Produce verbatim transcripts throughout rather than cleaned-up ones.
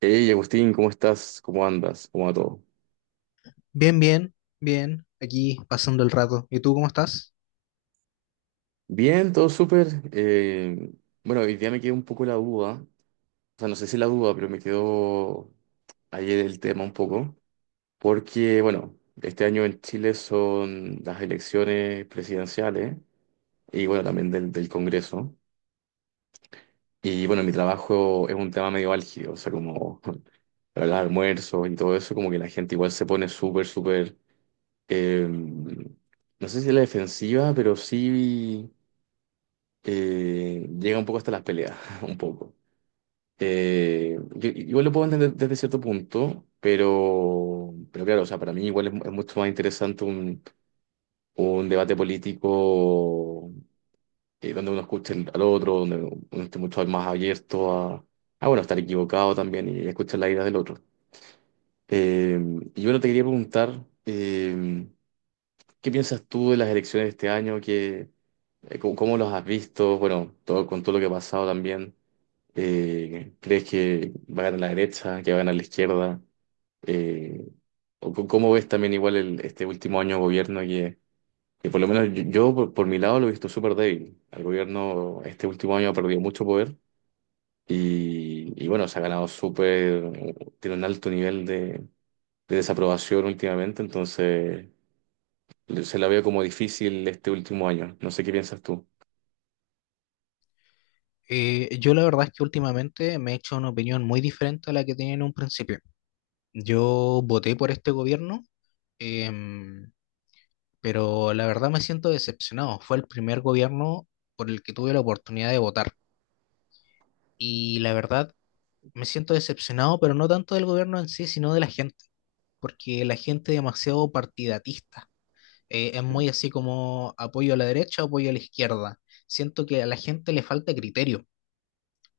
Hey Agustín, ¿cómo estás? ¿Cómo andas? ¿Cómo va todo? Bien, bien, bien, aquí pasando el rato. ¿Y tú cómo estás? Bien, todo súper. Eh, bueno, hoy día me quedó un poco la duda, o sea, no sé si la duda, pero me quedó ayer el tema un poco, porque bueno, este año en Chile son las elecciones presidenciales y bueno, también del, del Congreso. Y bueno, mi trabajo es un tema medio álgido, o sea, como para los almuerzos y todo eso, como que la gente igual se pone súper, súper, em, no sé si a la defensiva, pero sí eh, llega un poco hasta las peleas, un poco. Eh, yo igual lo puedo entender desde cierto punto, pero, pero claro, o sea, para mí igual es, mu- es mucho más interesante un, un debate político eh, donde uno escuche el- al otro, donde uno esté mucho más abierto a, a, bueno, estar equivocado también y escuchar la idea del otro. Eh, y bueno, te quería preguntar, eh, ¿qué piensas tú de las elecciones de este año? ¿Qué, eh, cómo, cómo los has visto? Bueno, todo, con todo lo que ha pasado también. Eh, ¿crees que va a ganar la derecha, que va a ganar la izquierda? Eh, o c- ¿Cómo ves también igual el- este último año de gobierno que, que por lo menos yo, yo por, por mi lado lo he visto súper débil? El gobierno este último año ha perdido mucho poder y, y bueno, se ha ganado súper, tiene un alto nivel de, de desaprobación últimamente, entonces le- se la veo como difícil este último año. No sé qué piensas tú. Eh, yo la verdad es que últimamente me he hecho una opinión muy diferente a la que tenía en un principio. Yo voté por este gobierno, em, pero la verdad me siento decepcionado. Fue el primer gobierno por el que tuve la oportunidad de votar. Y la verdad me siento decepcionado, pero no tanto del gobierno en sí, sino de la gente, porque la gente es demasiado partidatista. Eh, es muy así como apoyo a la derecha, apoyo a la izquierda. Siento que a la gente le falta criterio.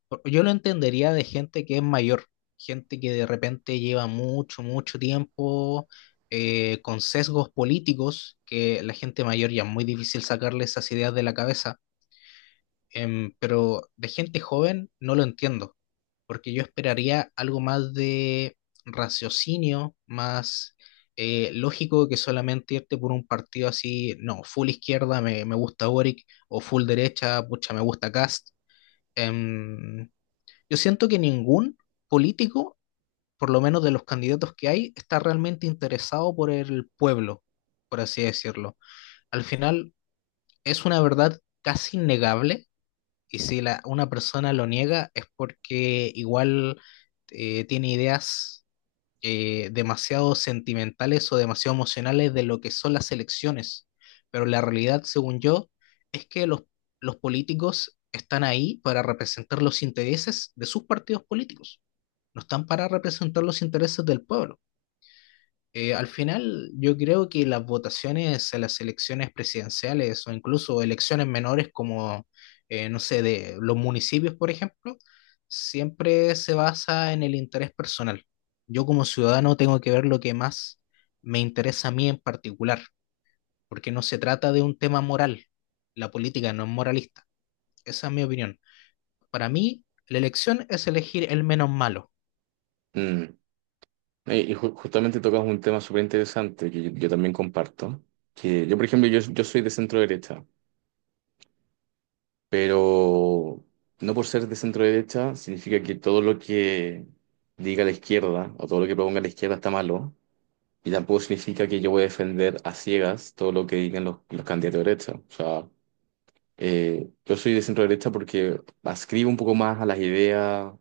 Por- Yo lo entendería de gente que es mayor, gente que de repente lleva mucho, mucho tiempo eh, con sesgos políticos, que la gente mayor ya es muy difícil sacarle esas ideas de la cabeza. Em, pero de gente joven no lo entiendo, porque yo esperaría algo más de raciocinio, más eh, lógico, que solamente irte por un partido así, no, full izquierda me, me gusta Boric, o full derecha, pucha, me gusta Cast. Em, yo siento que ningún político, por lo menos de los candidatos que hay, está realmente interesado por el pueblo, por así decirlo. Al final es una verdad casi innegable, y si la, una persona lo niega es porque igual eh, tiene ideas eh, demasiado sentimentales o demasiado emocionales de lo que son las elecciones. Pero la realidad, según yo, es que los, los políticos están ahí para representar los intereses de sus partidos políticos. No están para representar los intereses del pueblo. Eh, al final, yo creo que las votaciones a las elecciones presidenciales, o incluso elecciones menores como, eh, no sé, de los municipios, por ejemplo, siempre se basa en el interés personal. Yo como ciudadano tengo que ver lo que más me interesa a mí en particular, porque no se trata de un tema moral. La política no es moralista. Esa es mi opinión. Para mí, la elección es elegir el menos malo. Mm. Eh, Y ju- justamente tocas un tema súper interesante que yo, yo también comparto. Que yo, por ejemplo, yo, yo soy de centro derecha, pero no por ser de centro derecha significa que todo lo que diga la izquierda o todo lo que proponga la izquierda está malo. Y tampoco significa que yo voy a defender a ciegas todo lo que digan los, los candidatos de derecha. O sea, eh, yo soy de centro derecha porque ascribo un poco más a las ideas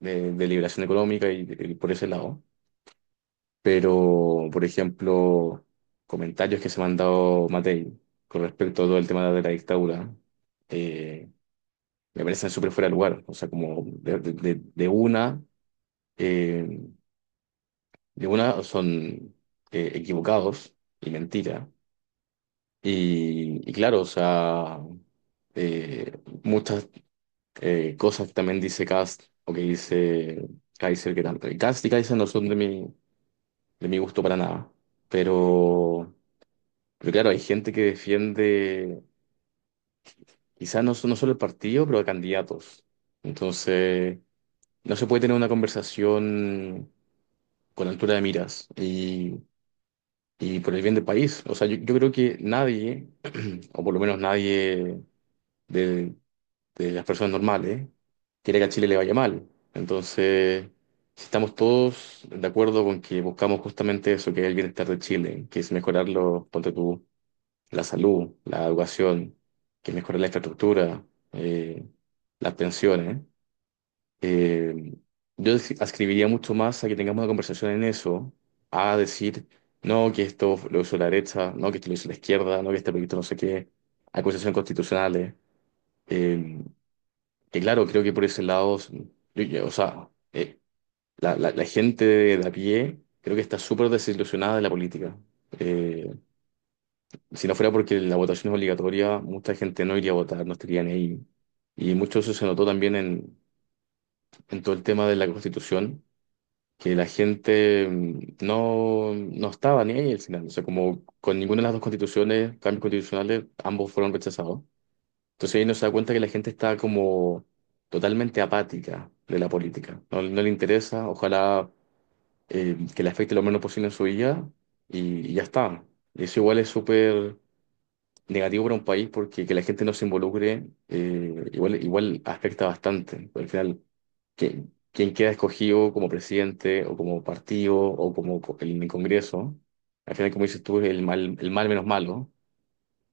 de, de liberación económica y y por ese lado. Pero por ejemplo, comentarios que se me han dado Matei con respecto a todo el tema de la dictadura, eh, me parecen súper fuera de lugar, o sea, como de, de- de- de una, eh, de una son eh, equivocados y mentira, y, y claro, o sea, eh, muchas eh, cosas también dice Kast o que dice Kaiser, que tanto, Kast y Kaiser no son de mi, de mi gusto para nada, pero... Pero claro, hay gente que defiende, quizás no, so- no solo el partido, pero a candidatos. Entonces, no se puede tener una conversación con altura de miras y, y por el bien del país. O sea, yo, yo creo que nadie, o por lo menos nadie de, de las personas normales, quiere que a Chile le vaya mal. Entonces, si estamos todos de acuerdo con que buscamos justamente eso, que es el bienestar de Chile, que es mejorarlo, ponte tú la salud, la educación, que mejore la infraestructura, eh, las pensiones. Eh, Em, yo as- ascribiría mucho más a que tengamos una conversación en eso, a decir, no, que esto lo hizo la derecha, no, que esto lo hizo la izquierda, no, que este proyecto no sé qué, acusaciones constitucionales. Eh, que claro, creo que por ese lado, yo- yo- o sea, eh, la, la- la gente de, a pie creo que está súper desilusionada de la política. Eh, si no fuera porque la votación es obligatoria, mucha gente no iría a votar, no estarían ahí. Y mucho eso se notó también en, en todo el tema de la Constitución, que la gente mm, no, no estaba ni ahí al final. O sea, como con ninguna de las dos constituciones, cambios constitucionales, ambos fueron rechazados. Entonces ahí uno se da cuenta que la gente está como totalmente apática de la política. No, no le interesa, ojalá eh, que le afecte lo menos posible en su vida y, y ya está. Y eso igual es súper negativo para un país porque que la gente no se involucre eh, igual, igual afecta bastante. Al final, que, quien queda escogido como presidente o como partido o como co- en el Congreso, al final, como dices tú, es el mal, el mal menos malo.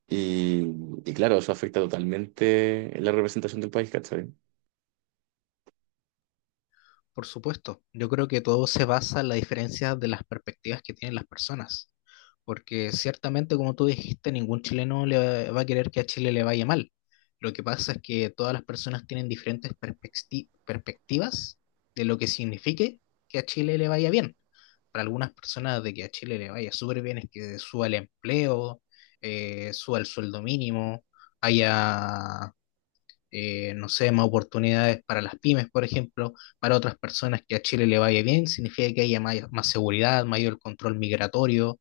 Y, y claro, eso afecta totalmente la representación del país, ¿cachai? Por supuesto, yo creo que todo se basa en la diferencia de las perspectivas que tienen las personas, porque ciertamente, como tú dijiste, ningún chileno le va a querer que a Chile le vaya mal. Lo que pasa es que todas las personas tienen diferentes perspecti- perspectivas de lo que signifique que a Chile le vaya bien. Para algunas personas, de que a Chile le vaya súper bien es que suba el empleo, eh, suba el sueldo mínimo, haya eh, no sé, más oportunidades para las pymes, por ejemplo. Para otras personas, que a Chile le vaya bien significa que haya may- más seguridad, mayor control migratorio,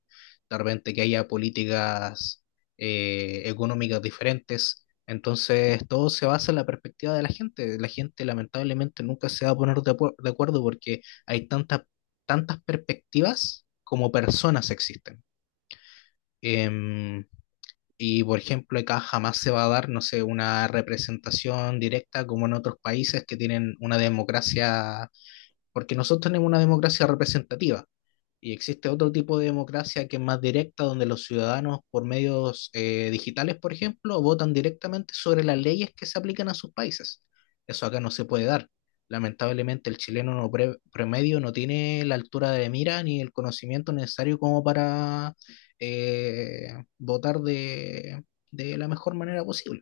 de repente que haya políticas eh, económicas diferentes. Entonces, todo se basa en la perspectiva de la gente. La gente lamentablemente nunca se va a poner de, acuer- de acuerdo, porque hay tantas tantas perspectivas como personas existen. Em, y por ejemplo, acá jamás se va a dar, no sé, una representación directa como en otros países que tienen una democracia, porque nosotros tenemos una democracia representativa, y existe otro tipo de democracia que es más directa, donde los ciudadanos, por medios eh, digitales, por ejemplo, votan directamente sobre las leyes que se aplican a sus países. Eso acá no se puede dar. Lamentablemente, el chileno no pre- promedio no tiene la altura de mira ni el conocimiento necesario como para eh, votar de, de la mejor manera posible.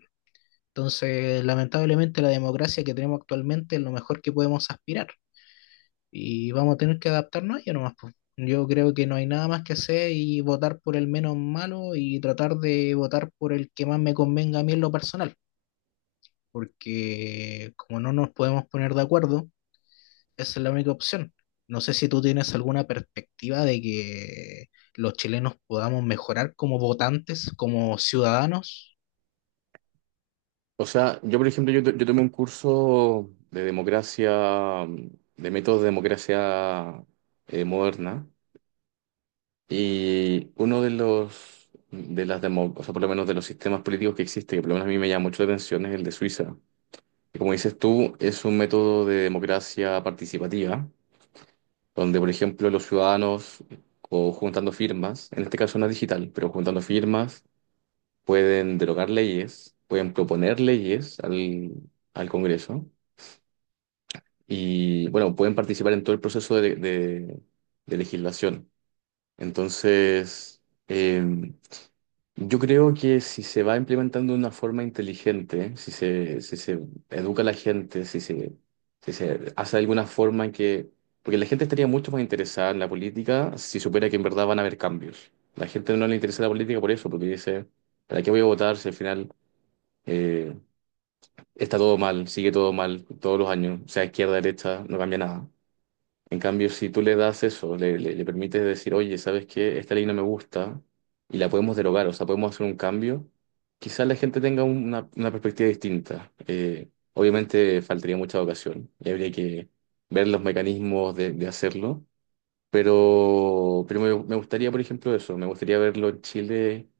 Entonces, lamentablemente, la democracia que tenemos actualmente es lo mejor que podemos aspirar, y vamos a tener que adaptarnos a ello nomás, po. Yo creo que no hay nada más que hacer, y votar por el menos malo y tratar de votar por el que más me convenga a mí en lo personal, porque como no nos podemos poner de acuerdo, esa es la única opción. No sé si tú tienes alguna perspectiva de que los chilenos podamos mejorar como votantes, como ciudadanos. O sea, yo, por ejemplo, yo, to- yo tomé un curso de democracia, de métodos de democracia eh, moderna. Y uno de los, de las demo- o sea, por lo menos de los sistemas políticos que existe, que por lo menos a mí me llama mucho la atención, es el de Suiza. Que como dices tú, es un método de democracia participativa, donde, por ejemplo, los ciudadanos, o juntando firmas, en este caso no es digital, pero juntando firmas, pueden derogar leyes, pueden proponer leyes al, al Congreso y, bueno, pueden participar en todo el proceso de, de de legislación. Entonces, em, yo creo que si se va implementando de una forma inteligente, si se, si se educa a la gente, si se, si se hace de alguna forma en que... Porque la gente estaría mucho más interesada en la política si supiera que en verdad van a haber cambios. La gente no le interesa la política por eso, porque dice, ¿para qué voy a votar si al final eh, está todo mal, sigue todo mal todos los años, sea izquierda, derecha, no cambia nada? En cambio, si tú le das eso, le, le, le permites decir, oye, ¿sabes qué? Esta ley no me gusta y la podemos derogar, o sea, podemos hacer un cambio, quizás la gente tenga un- una, una perspectiva distinta. Eh, obviamente faltaría mucha ocasión y habría que ver los mecanismos de, de hacerlo, pero, pero me, me gustaría, por ejemplo, eso, me gustaría verlo en Chile,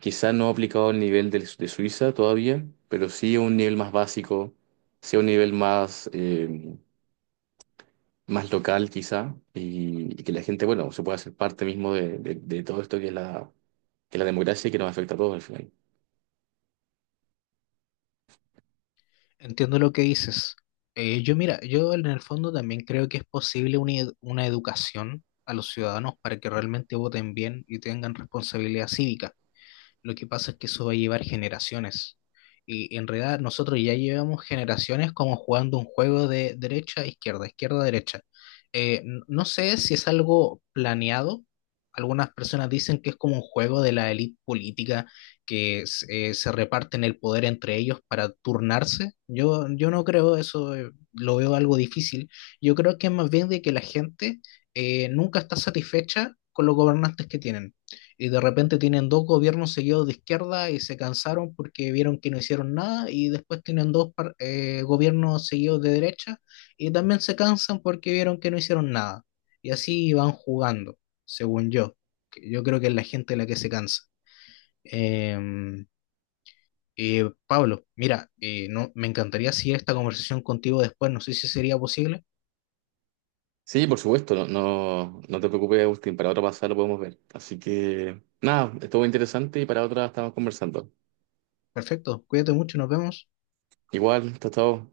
quizás no aplicado al nivel del- de, Suiza todavía, pero sí a un nivel más básico, sí a un nivel más... eh, más local quizá y, y que la gente, bueno, se pueda hacer parte mismo de, de- de todo esto que es la, que es la democracia y que nos afecta a todos al final. Entiendo lo que dices. Eh, yo mira, yo en el fondo también creo que es posible una, ed- una educación a los ciudadanos para que realmente voten bien y tengan responsabilidad cívica. Lo que pasa es que eso va a llevar generaciones. Y en realidad nosotros ya llevamos generaciones como jugando un juego de derecha, izquierda, izquierda, derecha. Eh, n- no sé si es algo planeado. Algunas personas dicen que es como un juego de la élite política que s- eh, se reparten el poder entre ellos para turnarse. Yo, yo no creo eso, eh, lo veo algo difícil. Yo creo que es más bien de que la gente eh, nunca está satisfecha con los gobernantes que tienen. Y de repente tienen dos gobiernos seguidos de izquierda y se cansaron porque vieron que no hicieron nada, y después tienen dos par- eh, gobiernos seguidos de derecha y también se cansan porque vieron que no hicieron nada. Y así van jugando, según yo. Que Yo creo que es la gente la que se cansa. Em, y Pablo, mira, eh, no, me encantaría seguir esta conversación contigo después, no sé si sería posible. Sí, por supuesto, no, no, no te preocupes, Agustín, para otra pasada lo podemos ver. Así que nada, estuvo interesante y para otra estamos conversando. Perfecto, cuídate mucho, nos vemos. Igual, hasta luego.